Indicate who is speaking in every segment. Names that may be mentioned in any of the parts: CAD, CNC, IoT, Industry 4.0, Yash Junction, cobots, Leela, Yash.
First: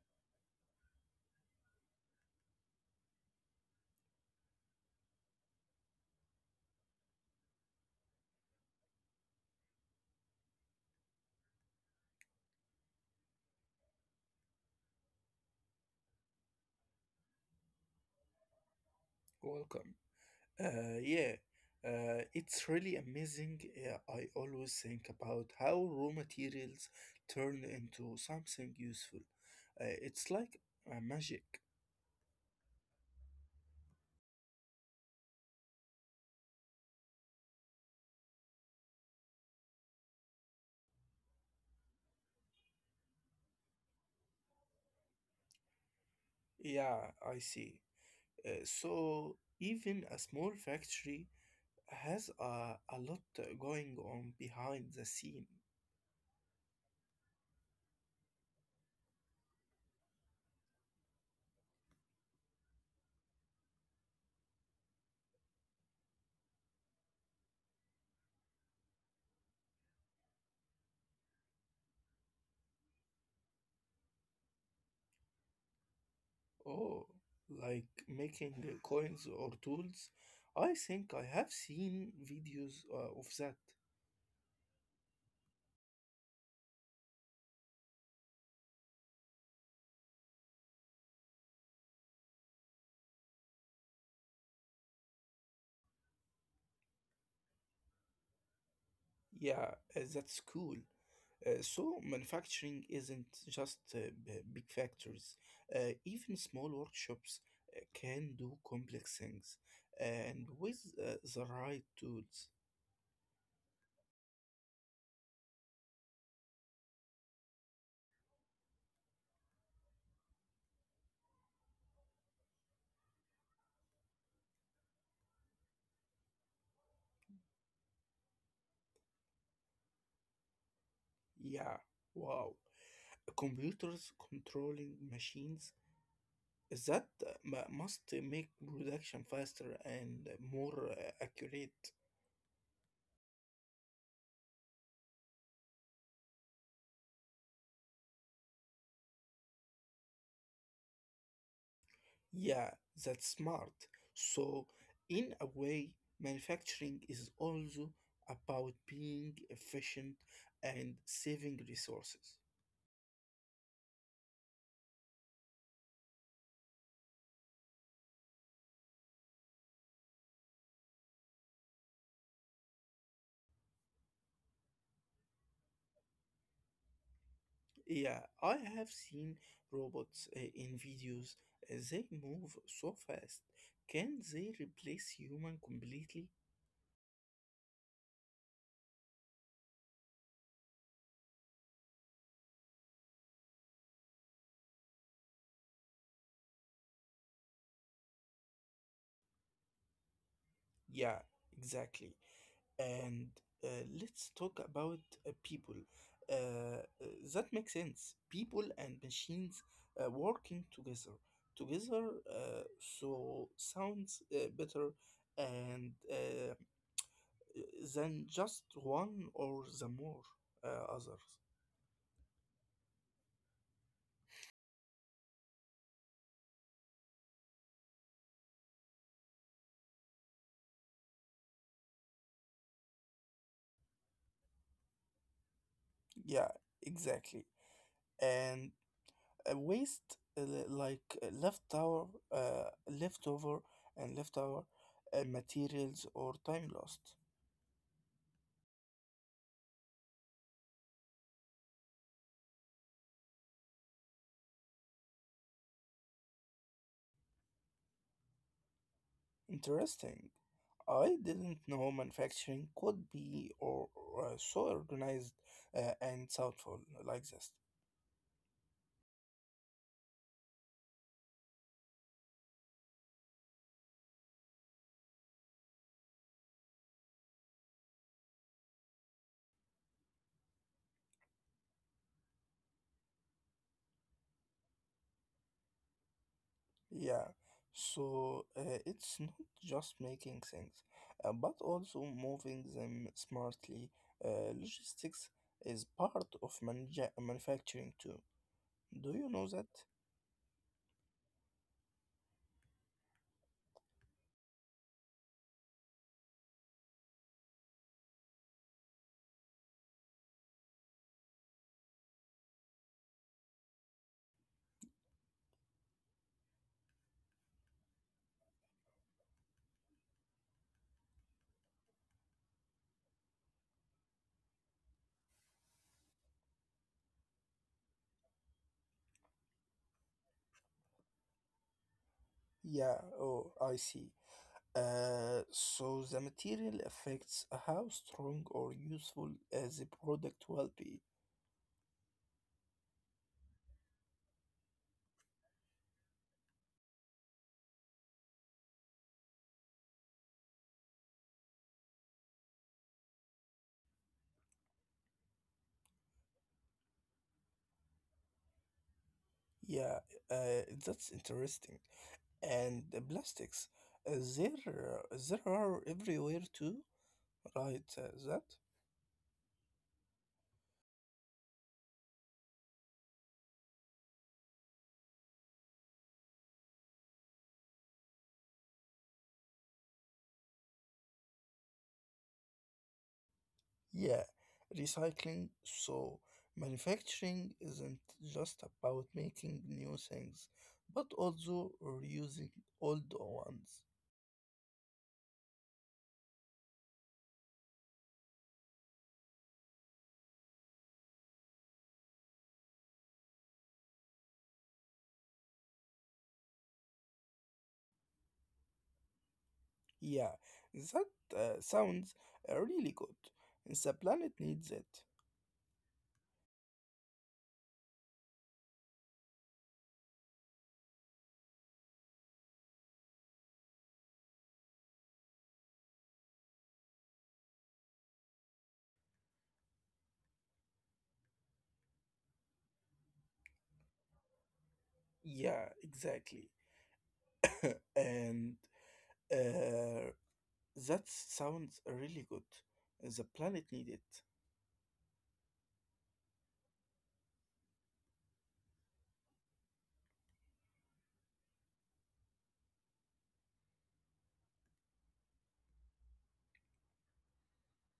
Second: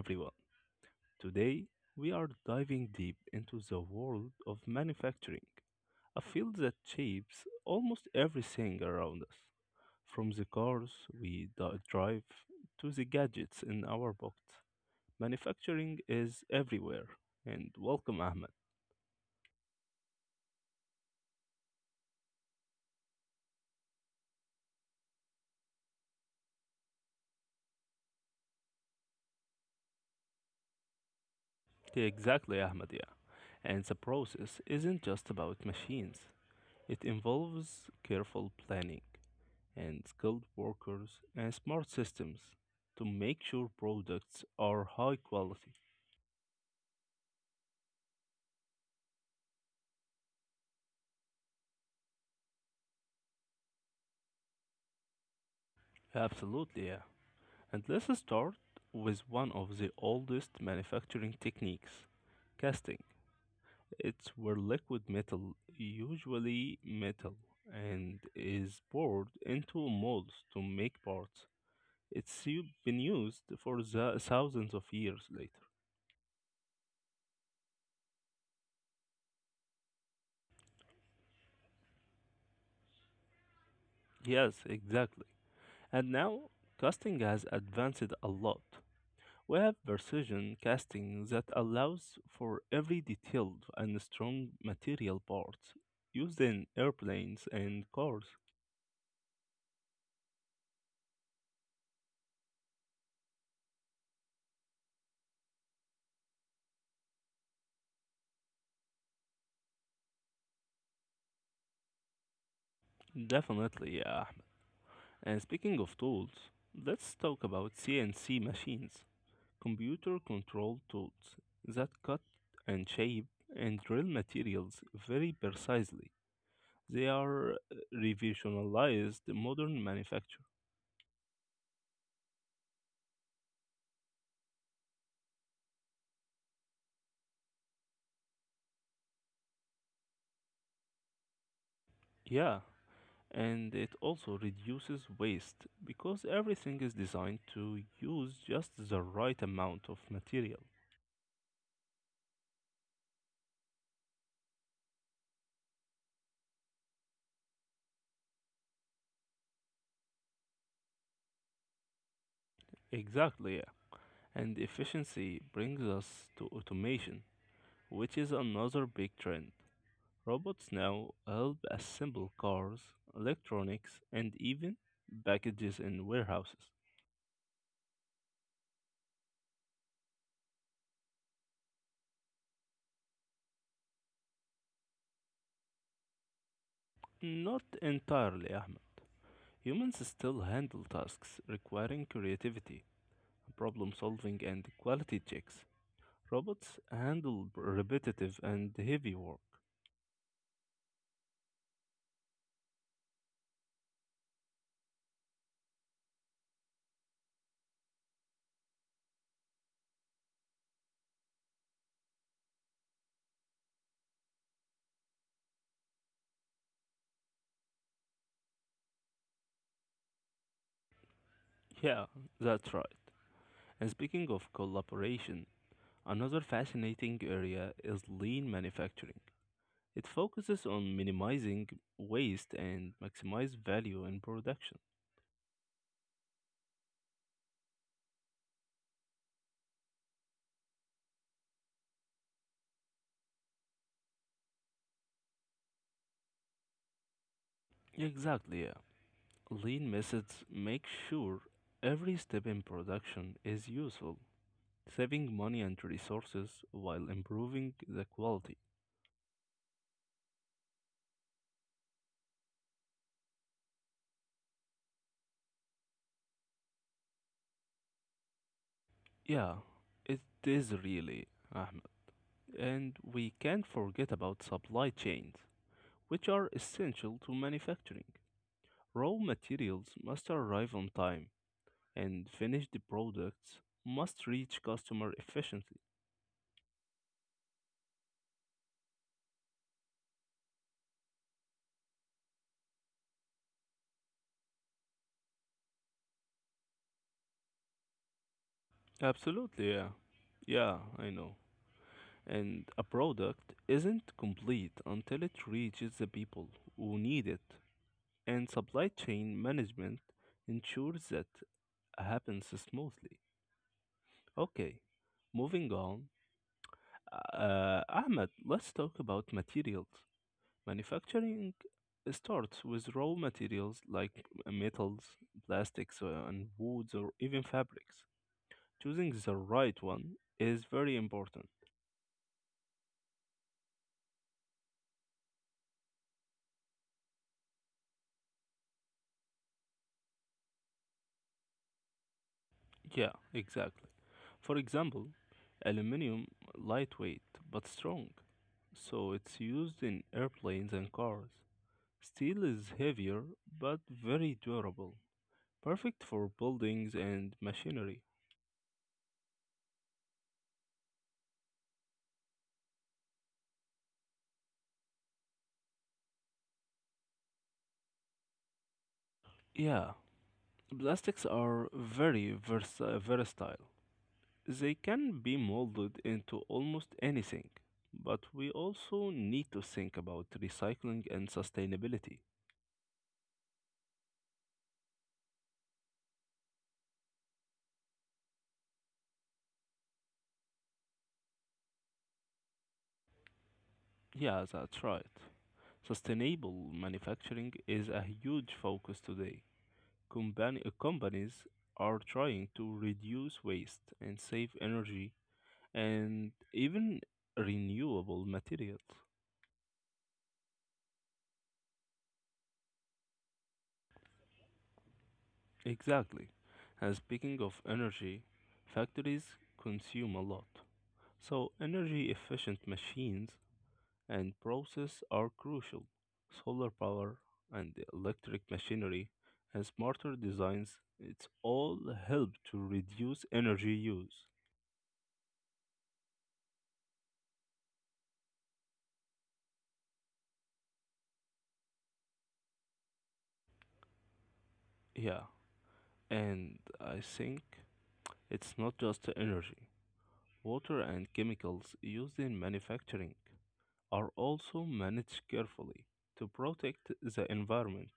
Speaker 1: everyone. Today, we are diving deep into the world of manufacturing, a field that shapes almost everything around us, from the cars we drive to the gadgets in our pockets. Manufacturing is everywhere, and welcome, Ahmed.
Speaker 2: Welcome. Uh, yeah, it's really amazing. Yeah, I always think about how raw materials turn into something useful. It's like magic.
Speaker 1: Yeah, exactly, Ahmed, yeah. And the process isn't just about machines, it involves careful planning and skilled workers and smart systems to make sure products are high quality.
Speaker 2: Yeah, I see. So even a small factory has a lot going on behind the scene.
Speaker 1: Absolutely, yeah. And let's start with one of the oldest manufacturing techniques, casting. It's where liquid metal, usually metal, and is poured into molds to make parts. It's been used for the thousands of years later.
Speaker 2: Oh, like making coins or tools. I think I have seen videos of that.
Speaker 1: Yes, exactly. And now casting has advanced a lot. We have precision casting that allows for every detailed and strong material part used in airplanes and cars.
Speaker 2: Yeah, that's cool. So manufacturing isn't just big factories. Even small workshops can do complex things, and with the right tools.
Speaker 1: Definitely, yeah. And speaking of tools, let's talk about CNC machines, computer controlled tools that cut and shape and drill materials very precisely. They are revolutionized modern manufacture.
Speaker 2: Yeah, wow. Computers controlling machines that must make production faster and more accurate.
Speaker 1: Yeah, and it also reduces waste because everything is designed to use just the right amount of material.
Speaker 2: Yeah, that's smart. So, in a way, manufacturing is also about being efficient and saving resources.
Speaker 1: Exactly, yeah. And efficiency brings us to automation, which is another big trend. Robots now help assemble cars, electronics, and even packages in warehouses.
Speaker 2: Yeah, I have seen robots in videos. They move so fast. Can they replace human completely?
Speaker 1: Not entirely, Ahmed. Humans still handle tasks requiring creativity, problem solving, and quality checks. Robots handle repetitive and heavy work.
Speaker 2: Yeah, exactly. And uh, let's talk about people. Uh, uh, that makes sense. People and machines working together. Together, so sounds better and than just one or the more others.
Speaker 1: Yeah, that's right. And speaking of collaboration, another fascinating area is lean manufacturing. It focuses on minimizing waste and maximize value in production.
Speaker 2: Yeah, exactly. And waste like uh, leftover, leftover materials or time lost.
Speaker 1: Exactly, yeah. Lean methods make sure every step in production is useful, saving money and resources while improving the quality.
Speaker 2: Interesting. I didn't know manufacturing could be or, so organized and thoughtful like this.
Speaker 1: Yeah, it is really. And we can't forget about supply chains, which are essential to manufacturing. Raw materials must arrive on time, and finished products must reach customer efficiently.
Speaker 2: Yeah, so it's not just making things, but also moving them smartly. Logistics is part of manufacturing too. Do you know that?
Speaker 1: Absolutely, yeah. Yeah, I know. And a product isn't complete until it reaches the people who need it. And supply chain management ensures that happens smoothly. Okay, moving on. Ahmed, let's talk about materials. Manufacturing starts with raw materials like metals, plastics, and woods, or even fabrics. Choosing the right one is very important.
Speaker 2: Yeah, oh, I see. So the material affects how strong or useful the product will be.
Speaker 1: Yeah, exactly. For example, aluminum, lightweight but strong, so it's used in airplanes and cars. Steel is heavier but very durable, perfect for buildings and machinery.
Speaker 2: Yeah, that's interesting. And the plastics, there are everywhere too, right? That?
Speaker 1: Yeah, plastics are very versatile. They can be molded into almost anything. But we also need to think about recycling and sustainability.
Speaker 2: Yeah, recycling. So, manufacturing isn't just about making new things, but also reusing old ones.
Speaker 1: Yeah, that's right. Sustainable manufacturing is a huge focus today. Companies are trying to reduce waste and save energy and even renewable materials.
Speaker 2: Yeah, that sounds really good. The planet needs it.
Speaker 1: Exactly. And speaking of energy, factories consume a lot. So, energy efficient machines and process are crucial. Solar power and electric machinery and smarter designs, it's all help to reduce energy use.
Speaker 2: Yeah, exactly. And uh, That sounds really good. The planet needed.
Speaker 1: Yeah, and I think it's not just the energy. Water and chemicals used in manufacturing are also managed carefully to protect the environment.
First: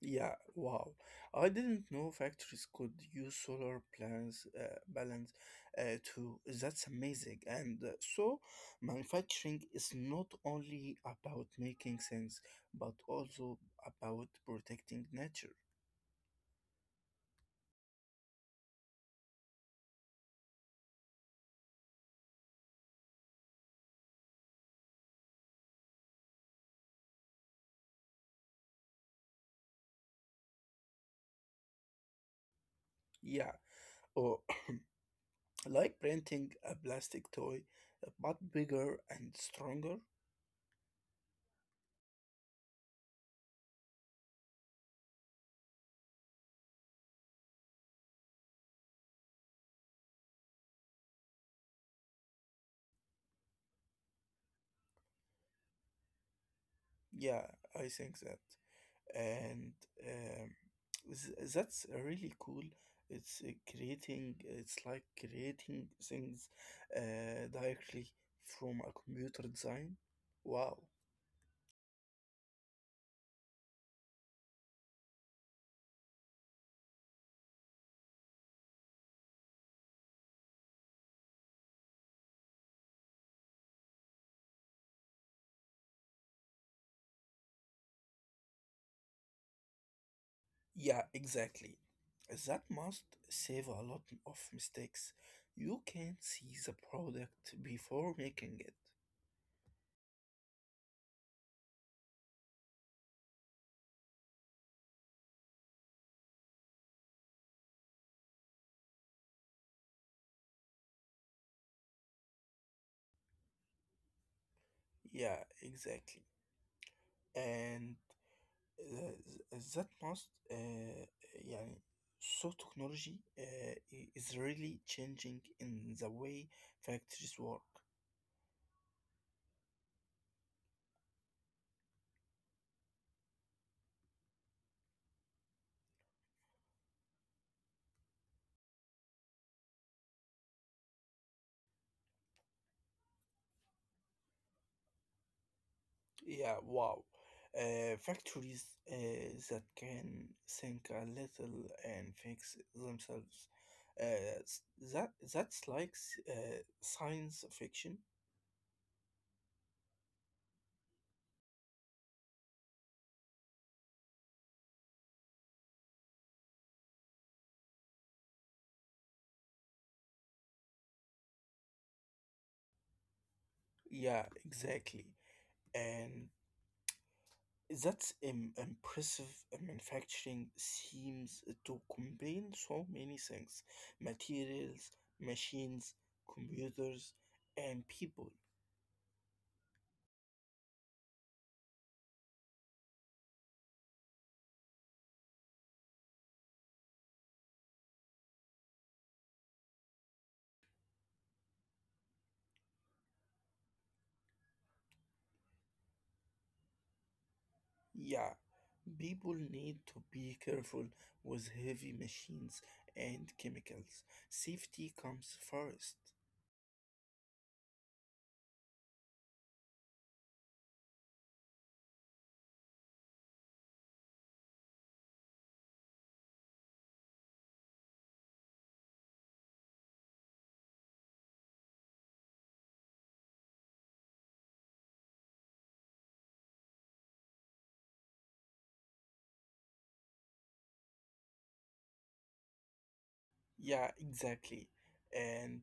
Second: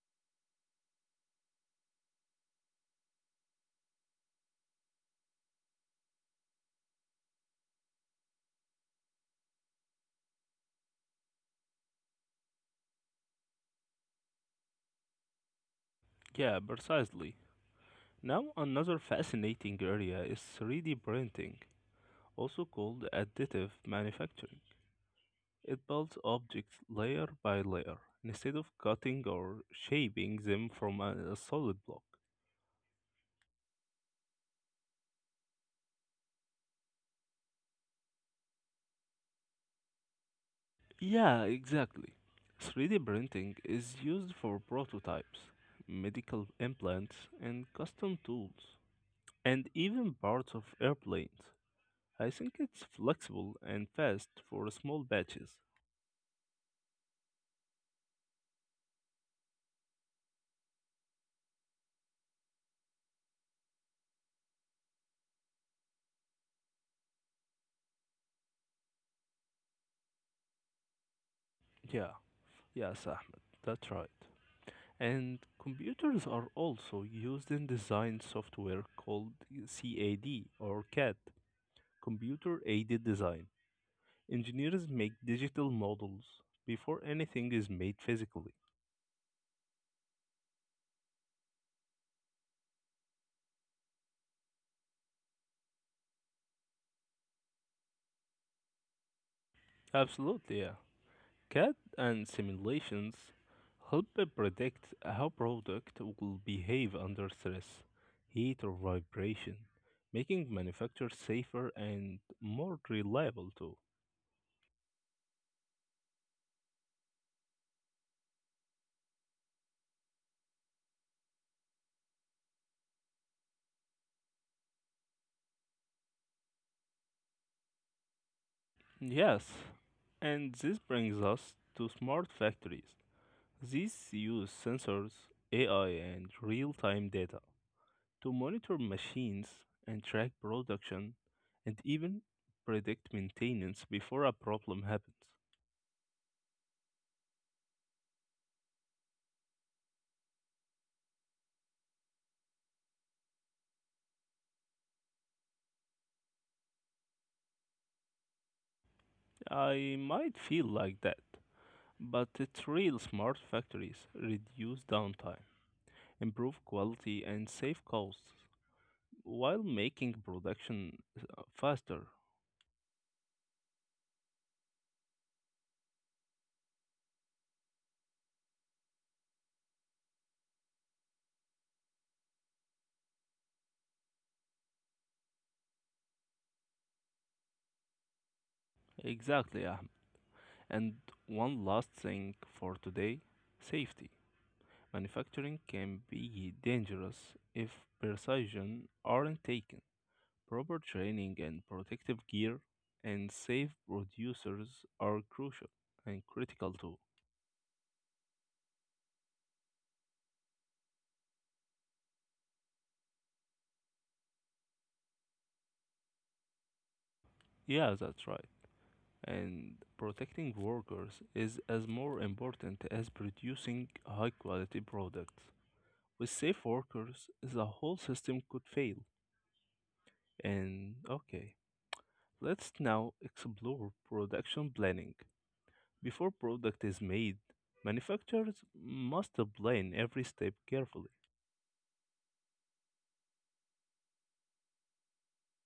Speaker 2: Yeah, wow. I didn't know factories could use solar plans balance too. That's amazing. And so, manufacturing is not only about making things, but also about protecting nature.
Speaker 1: Yeah, precisely. Now, another fascinating area is 3D printing, also called additive manufacturing. It builds objects layer by layer instead of cutting or shaping them from a solid block.
Speaker 2: Yeah, or like printing a plastic toy, but bigger and stronger.
Speaker 1: Yeah, exactly. 3D printing is used for prototypes, medical implants, and custom tools, and even parts of airplanes. I think it's flexible and fast for small batches.
Speaker 2: Yeah, I think that. and um, that's really cool. It's creating it's like creating things directly from a computer design. Wow.
Speaker 1: Yeah, yes, Ahmed, that's right. And computers are also used in design software called CAD, or CAD, Computer Aided Design. Engineers make digital models before anything is made physically.
Speaker 2: Yeah, exactly. That must save a lot of mistakes. You can see the product before making it.
Speaker 1: Absolutely, yeah. CAD and simulations help to predict how product will behave under stress, heat or vibration, making manufacturers safer and more reliable too.
Speaker 2: Yeah, exactly. and آآ ذات must آآ يعني So technology آآ is really changing in the way factories work.
Speaker 1: Yes, and this brings us to smart factories. These use sensors, AI, and real time data to monitor machines and track production and even predict maintenance before a problem happens.
Speaker 2: Yeah, wow. Factories that can think a little and fix themselves. Uh, s- that's like science fiction.
Speaker 1: I might feel like that, but it's real smart factories reduce downtime, improve quality, and save costs while making production faster.
Speaker 2: Yeah, exactly. And That's impressive. Manufacturing seems to combine so many things: materials, machines, computers, and people.
Speaker 1: Exactly, Ahmed. And one last thing for today, safety. Manufacturing can be dangerous if precision aren't taken. Proper training and protective gear and safe producers are crucial and critical too.
Speaker 2: Yeah, people need to be careful with heavy machines and chemicals. Safety comes first.
Speaker 1: Yeah, that's right. And protecting workers is as more important as producing high quality products. With safe workers, the whole system could fail. And okay, let's now explore production planning. Before product is made, manufacturers must plan every step carefully.
Speaker 2: Yeah, exactly. And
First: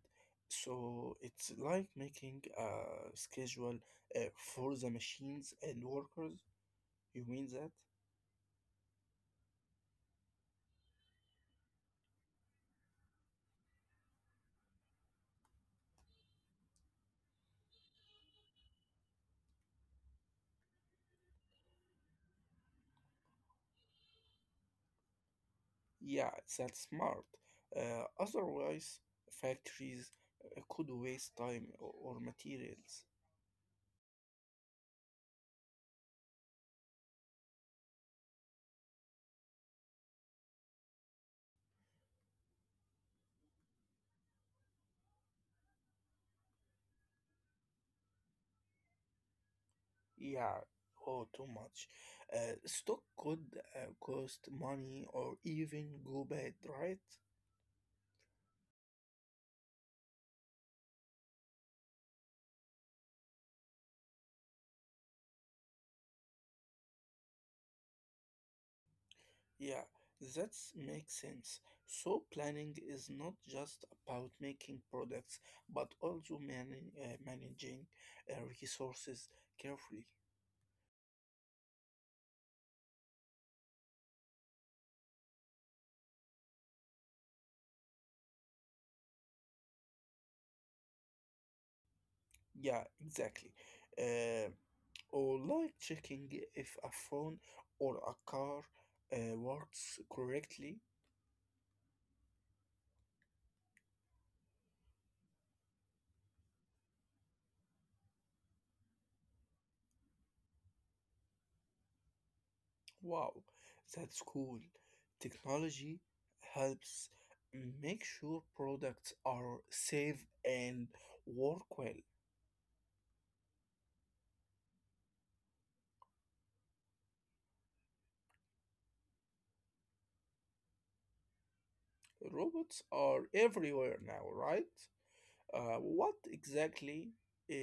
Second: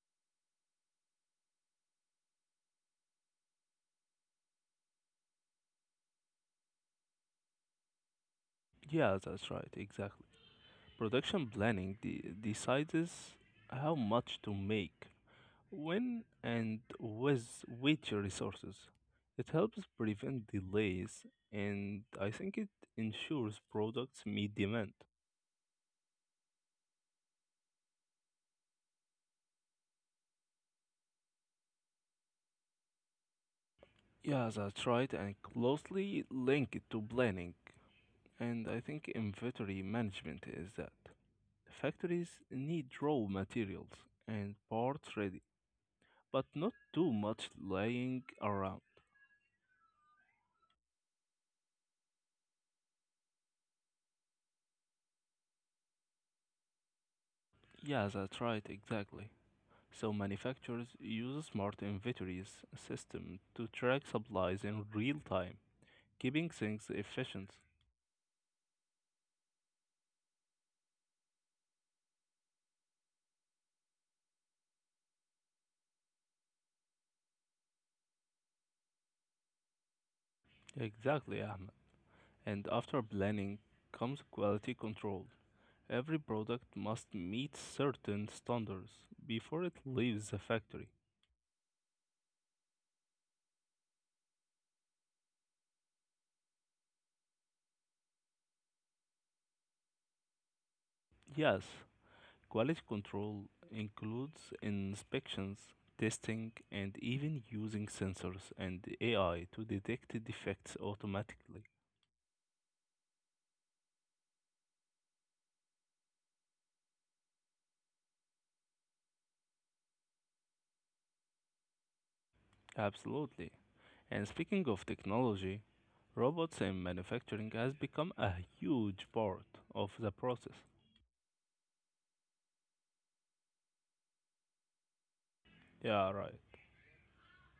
Speaker 2: so it's like making a schedule for the machines and workers. You mean that?
Speaker 1: Yeah, that's right, exactly. Production planning decides how much to make, when, and with which resources. It helps prevent delays and I think it ensures products meet demand.
Speaker 2: Yeah, that's smart. Otherwise, factories could waste time or materials.
Speaker 1: Yeah, that's right, and closely linked to planning, and I think inventory management is that. Factories need raw materials and parts ready, but not too much lying around.
Speaker 2: Yeah, oh, too much. Stock could cost money or even go bad, right?
Speaker 1: Yeah, that's right, exactly. So manufacturers use smart inventories system to track supplies in real time, keeping things efficient.
Speaker 2: Yeah, that makes sense. So, planning is not just about making products, but also managing uh, resources carefully.
Speaker 1: Exactly, Ahmed. And after planning comes quality control. Every product must meet certain standards before it leaves the factory.
Speaker 2: Yeah, exactly. Uh, or like checking if a phone or a car works correctly.
Speaker 1: Yes, quality control includes inspections, testing, and even using sensors and AI to detect defects automatically.
Speaker 2: Wow, that's cool. Technology helps make sure products are safe and work well.
Speaker 1: Absolutely. And speaking of technology, robots in manufacturing has become a huge part of the process.
Speaker 2: Robots are everywhere now, right?
Speaker 1: Yeah,
Speaker 2: What
Speaker 1: right.
Speaker 2: exactly uh,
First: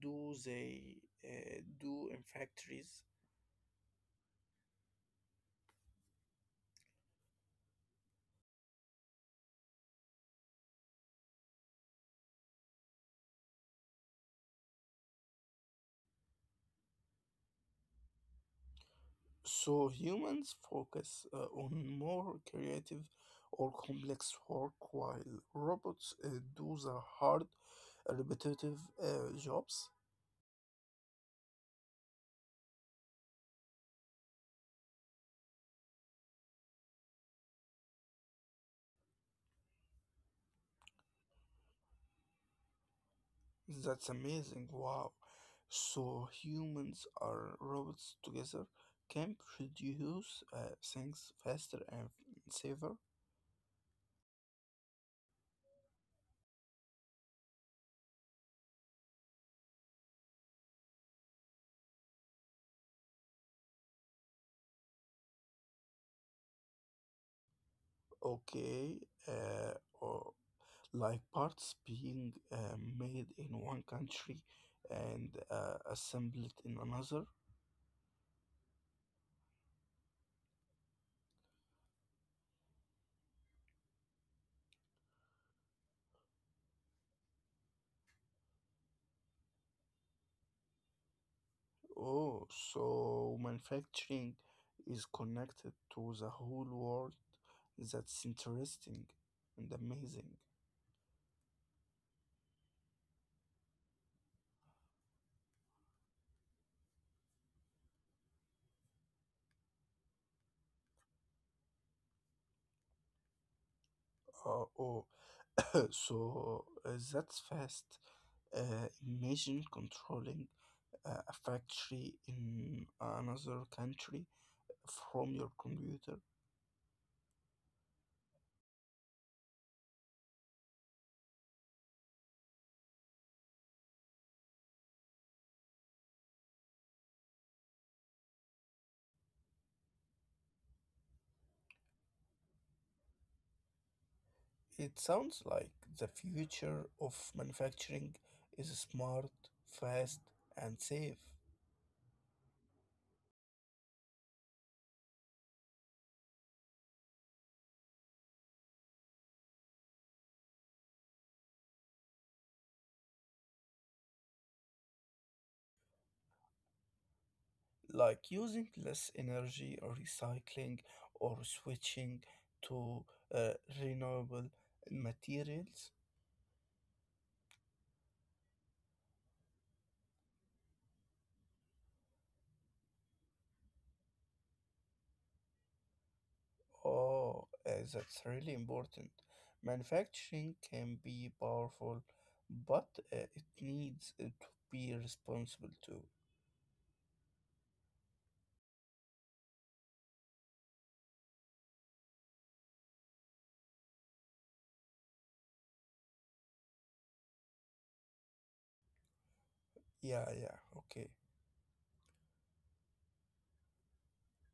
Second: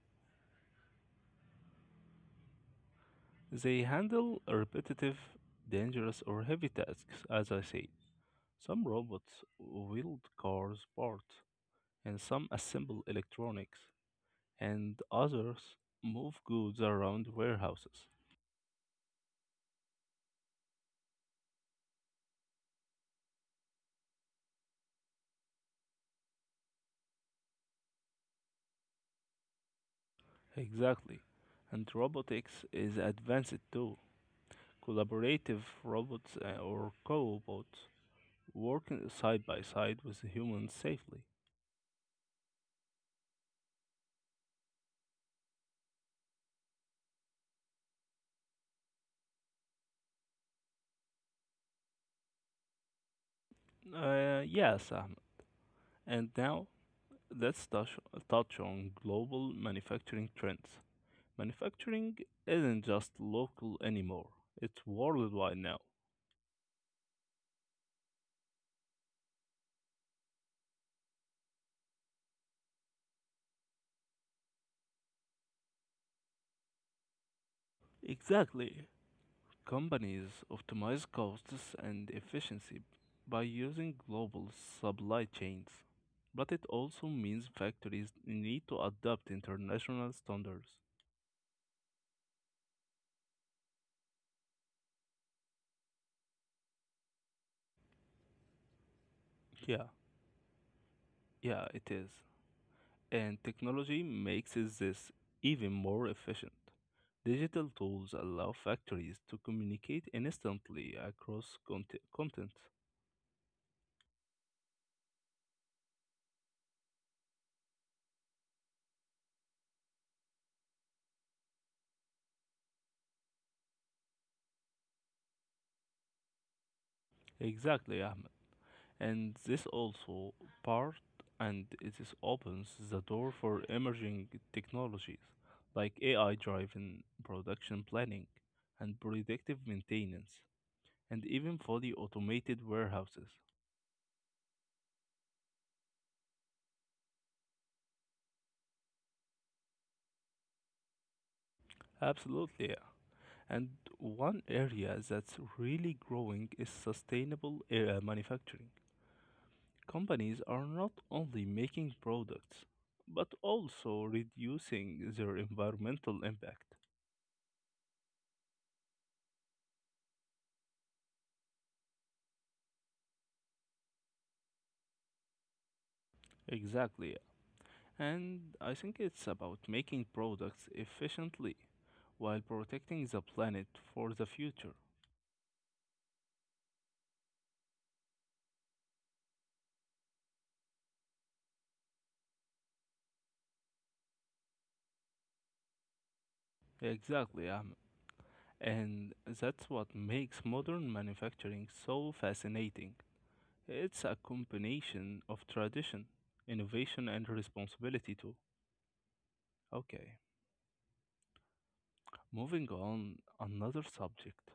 Speaker 2: do they do in factories?
Speaker 1: They handle repetitive, dangerous, or heavy tasks, as I said. Some robots wield cars parts, and some assemble electronics, and others move goods around warehouses.
Speaker 2: So humans focus on more creative or complex work while robots do the hard, repetitive jobs.
Speaker 1: Exactly. And robotics is advanced too. Collaborative robots or cobots working side by side with humans safely.
Speaker 2: That's amazing. Wow. So humans are robots together can produce things faster and safer.
Speaker 1: Yes, Ahmed. And now let's touch on global manufacturing trends. Manufacturing isn't just local anymore, it's worldwide now.
Speaker 2: Okay. Uh, or like parts being made in one country and assembled in another.
Speaker 1: Exactly. Companies optimize costs and efficiency by using global supply chains, but it also means factories need to adopt international standards.
Speaker 2: Oh, so manufacturing is connected to the whole world. That's interesting and
Speaker 1: Yeah,
Speaker 2: amazing.
Speaker 1: yeah, it is. And technology makes this even more efficient. Digital tools allow factories to communicate instantly across continents.
Speaker 2: Uh, oh, so that's fast. Imagine controlling a factory in another country from your computer.
Speaker 1: Exactly, Ahmed. And this also part and it is opens the door for emerging technologies like AI driven production planning and predictive maintenance and even fully automated warehouses.
Speaker 2: It sounds like the future of manufacturing is smart, fast, and safe.
Speaker 1: Absolutely, yeah. And one area that's really growing is sustainable manufacturing. Companies are not only making products, but also reducing their environmental impact.
Speaker 2: Like using less energy, or recycling, or switching to uh, renewable materials.
Speaker 1: Exactly. And I think it's about making products efficiently while protecting the planet for the future.
Speaker 2: Oh, that's really important. Manufacturing can be powerful, but it needs to be responsible too.
Speaker 1: Exactly, Ahmed. And that's what makes modern manufacturing so fascinating. It's a combination of tradition, innovation, and responsibility, too. Okay,
Speaker 2: Yeah, yeah, okay.
Speaker 1: moving on, another subject.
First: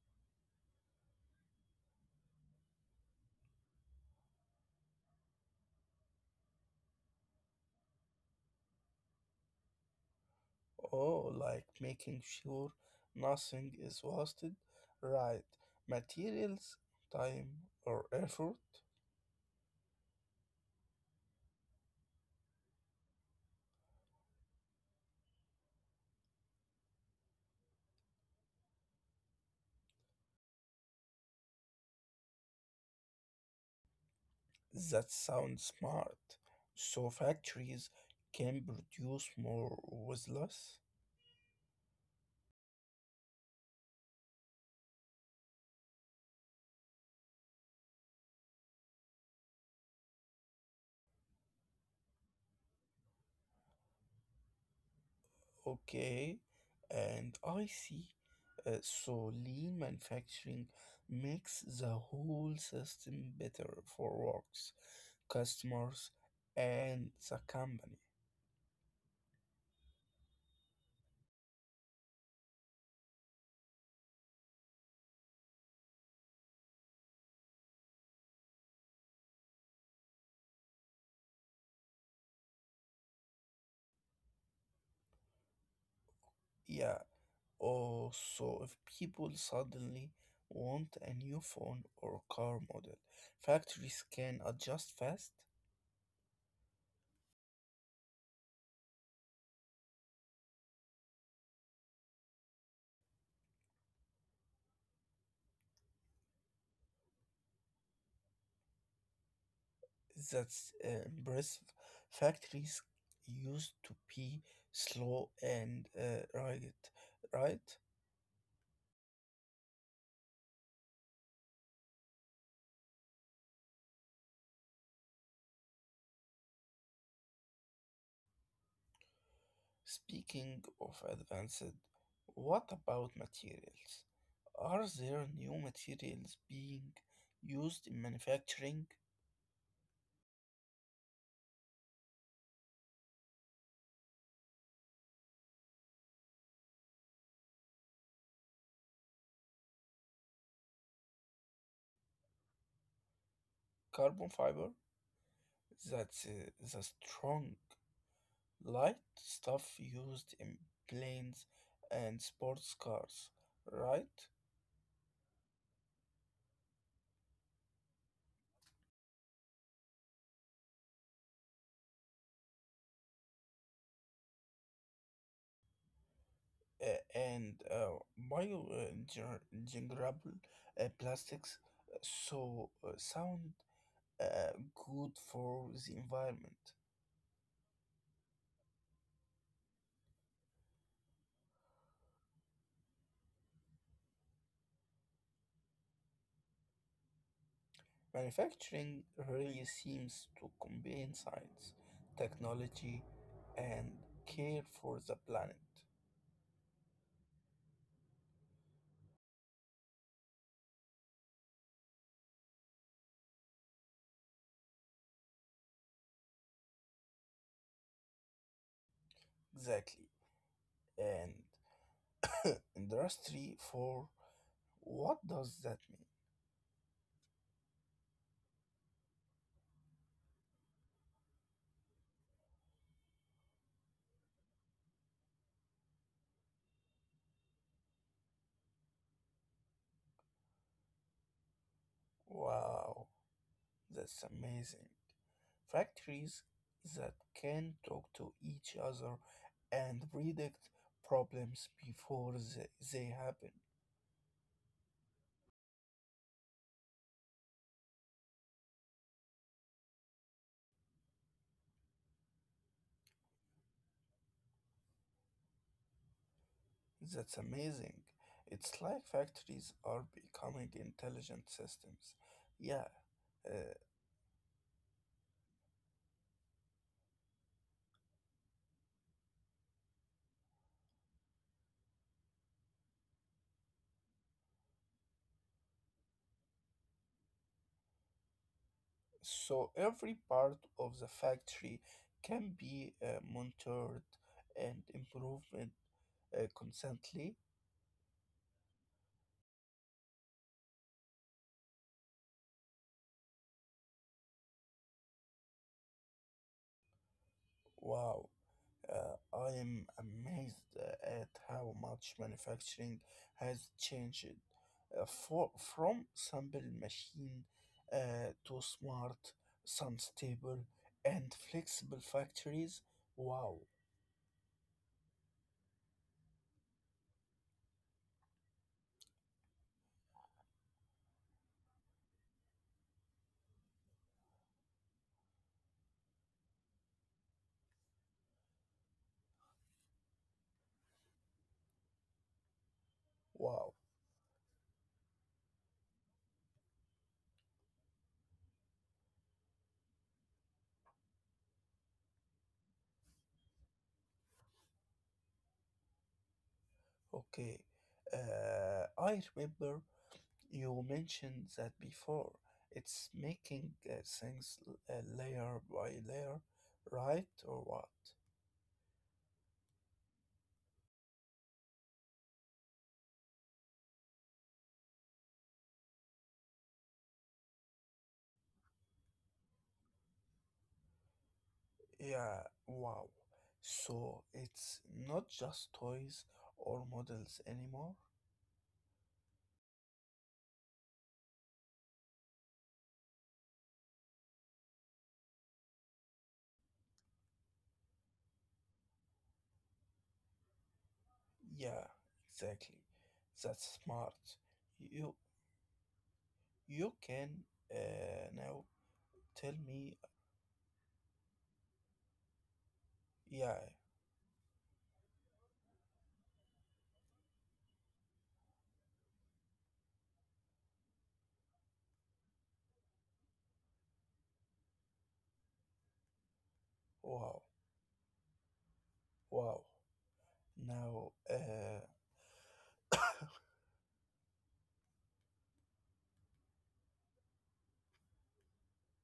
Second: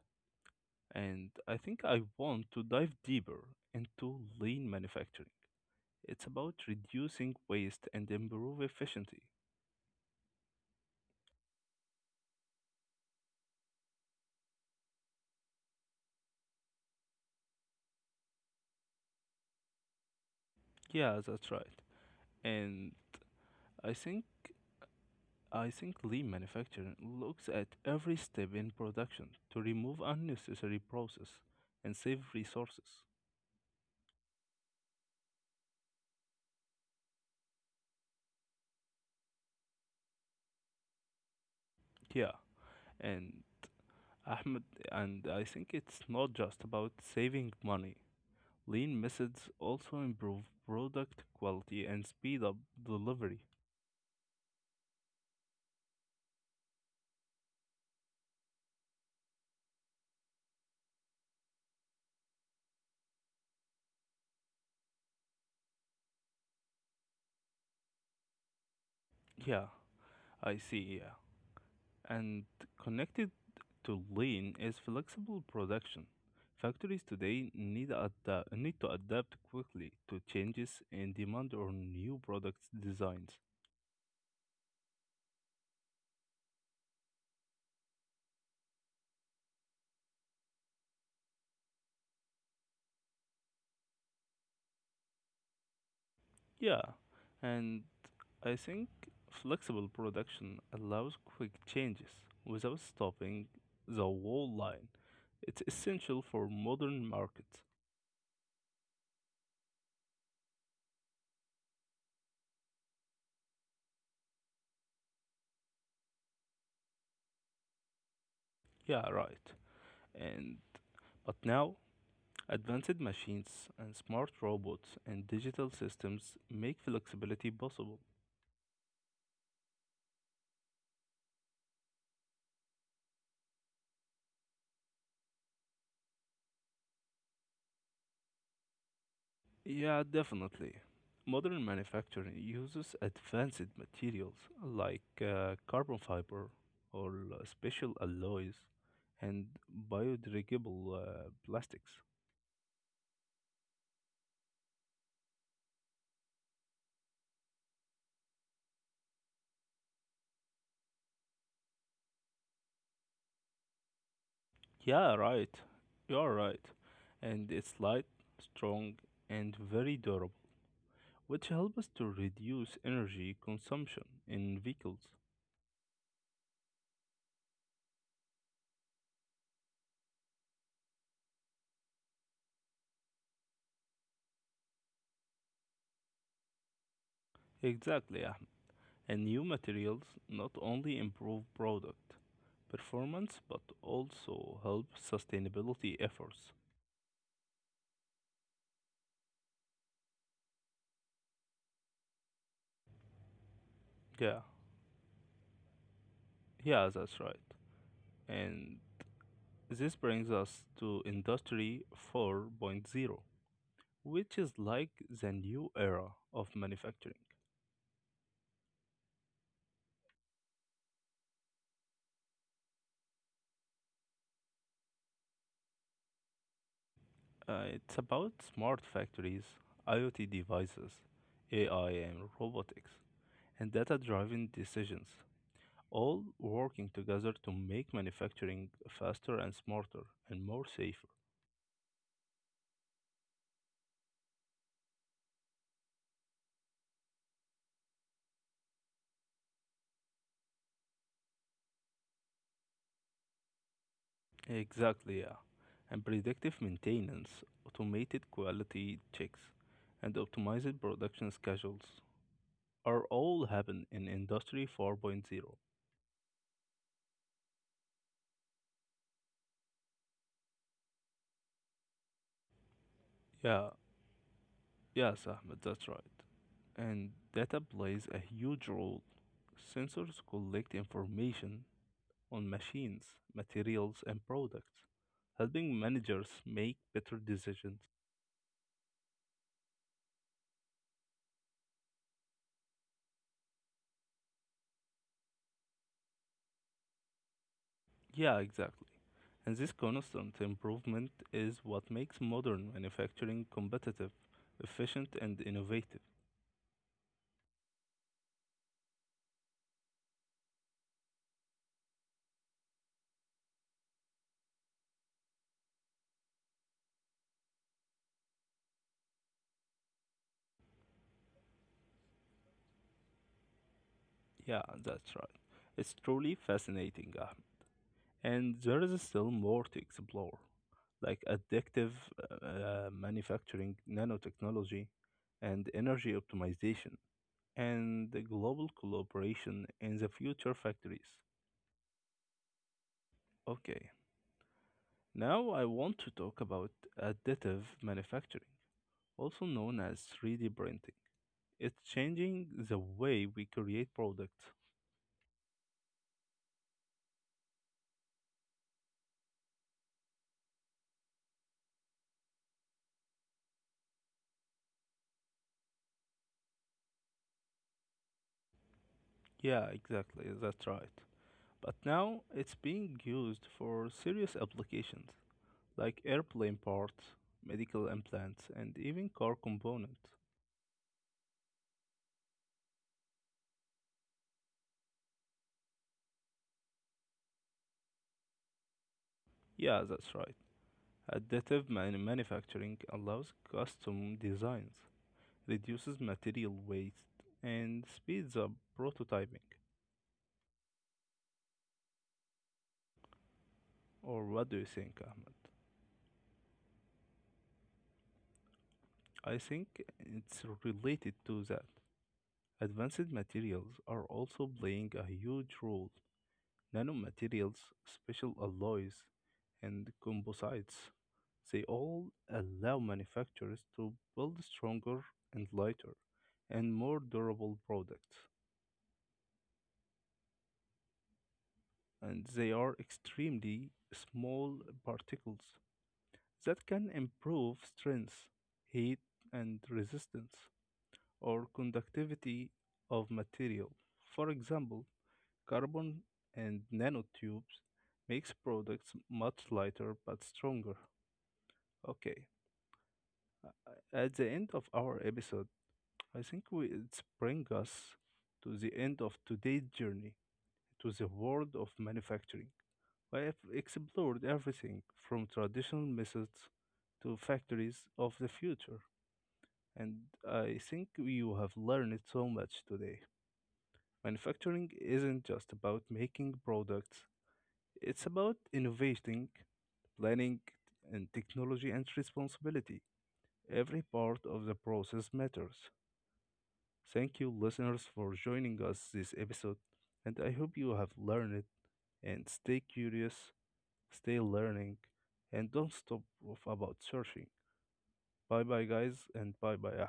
Speaker 1: And I think I want to dive deeper into lean manufacturing. It's about reducing waste and improve efficiency.
Speaker 2: Oh, like making sure nothing is wasted. Right. Materials, time, or effort.
Speaker 1: Yeah, that's right. And I think I think lean manufacturing looks at every step in production to remove unnecessary process and save resources.
Speaker 2: That sounds smart. So factories can produce more with less?
Speaker 1: Yeah, and Ahmed, and I think it's not just about saving money. Lean methods also improve product quality and speed up delivery.
Speaker 2: Okay, and I see. So lean manufacturing makes the whole system better for works, customers, and the company.
Speaker 1: Yeah, I see. Yeah. And connected to lean is flexible production. Factories today need to adapt quickly to changes in demand or new product designs.
Speaker 2: Yeah. Oh, so if people suddenly want a new phone or car model, factories can adjust fast?
Speaker 1: Yeah, and I think flexible production allows quick changes without stopping the whole line. It's essential for modern markets.
Speaker 2: That's impressive. Factories used to be slow and rugged, right?
Speaker 1: Yeah, right. And but now advanced machines and smart robots and digital systems make flexibility possible.
Speaker 2: Speaking of advanced, what about materials? Are there new materials being used in manufacturing?
Speaker 1: Yeah, definitely. Modern manufacturing uses advanced materials like carbon fiber or special alloys and biodegradable plastics.
Speaker 2: Carbon fiber? That's the strong, light stuff used in planes and sports cars, right?
Speaker 1: Yeah, right. You're right. And it's light, strong, and very durable, which helps us to reduce energy consumption in vehicles.
Speaker 2: uh, and Biodegradable plastics, so sound uh, good for the environment.
Speaker 1: Exactly, Ahmed. And new materials not only improve product performance but also help sustainability efforts.
Speaker 2: Manufacturing really seems to combine science, technology, and
Speaker 1: Yeah,
Speaker 2: care for the planet.
Speaker 1: yeah, that's right. And this brings us to Industry 4.0, which is like the new era of manufacturing.
Speaker 2: Exactly. And industry for what does that mean?
Speaker 1: It's about smart factories, IoT devices, AI and robotics, and data driven decisions, all working together to make manufacturing faster and smarter and more safer.
Speaker 2: Wow, that's amazing. Factories that can talk to each other and predict problems before they happen.
Speaker 1: Exactly, yeah. And predictive maintenance, automated quality checks, and optimized production schedules are all happen in Industry 4.0.
Speaker 2: That's amazing. It's like factories are becoming intelligent systems. Yeah.
Speaker 1: Yeah,
Speaker 2: uh,
Speaker 1: yes, Ahmed, that's right. And data plays a huge role. Sensors collect information on machines, materials, and products, helping managers make better decisions.
Speaker 2: so every part of the factory can be monitored and improved constantly.
Speaker 1: Yeah, exactly. And this constant improvement is what makes modern manufacturing competitive, efficient, and innovative.
Speaker 2: Wow. I am amazed at how much manufacturing has changed from simple machine to smart, sun stable, and flexible factories. Wow,
Speaker 1: Yeah, that's right. It's truly fascinating, Ahmed. And there is still more to explore, like addictive manufacturing, nanotechnology, and energy optimization, and the global collaboration in the future factories.
Speaker 2: wow,
Speaker 1: Okay, now I want to talk about additive manufacturing also known as 3D printing. It's changing the way we create products.
Speaker 2: okay. I remember you mentioned that before. It's making things layer by layer, right or what?
Speaker 1: Yeah, exactly, that's right. But now it's being used for serious applications like airplane parts, medical implants, and even car components.
Speaker 2: Yeah, wow. So it's not just toys or models anymore?
Speaker 1: Yeah, that's right. Manufacturing allows custom designs, reduces material waste, and speeds up prototyping.
Speaker 2: Yeah, exactly.
Speaker 1: Or what
Speaker 2: That's
Speaker 1: do you
Speaker 2: smart.
Speaker 1: think, Ahmed?
Speaker 2: You you can
Speaker 1: I
Speaker 2: now
Speaker 1: think
Speaker 2: tell
Speaker 1: it's
Speaker 2: me.
Speaker 1: related to that. Advanced materials are
Speaker 2: Yeah,
Speaker 1: also playing a huge role. Nanomaterials, special alloys, and composites. They all allow manufacturers to build stronger and lighter and more durable
Speaker 2: wow,
Speaker 1: products.
Speaker 2: wow. Now
Speaker 1: And they are extremely small particles that can improve strength, heat, and resistance or conductivity of material. For example, carbon and nanotubes makes products much lighter but stronger. Okay, uh, at the end of our episode, I think we it's bring us to the end of today's journey to the world of manufacturing. I have explored everything from traditional methods to factories of the future, and I think you have learned so much today. Manufacturing isn't just about making products, it's about innovating, planning, and technology and responsibility. Every part of the process matters. Thank you, listeners, for joining us this episode, and I hope you have learned and stay curious, stay learning, and don't stop about searching. Bye bye, guys, and bye bye,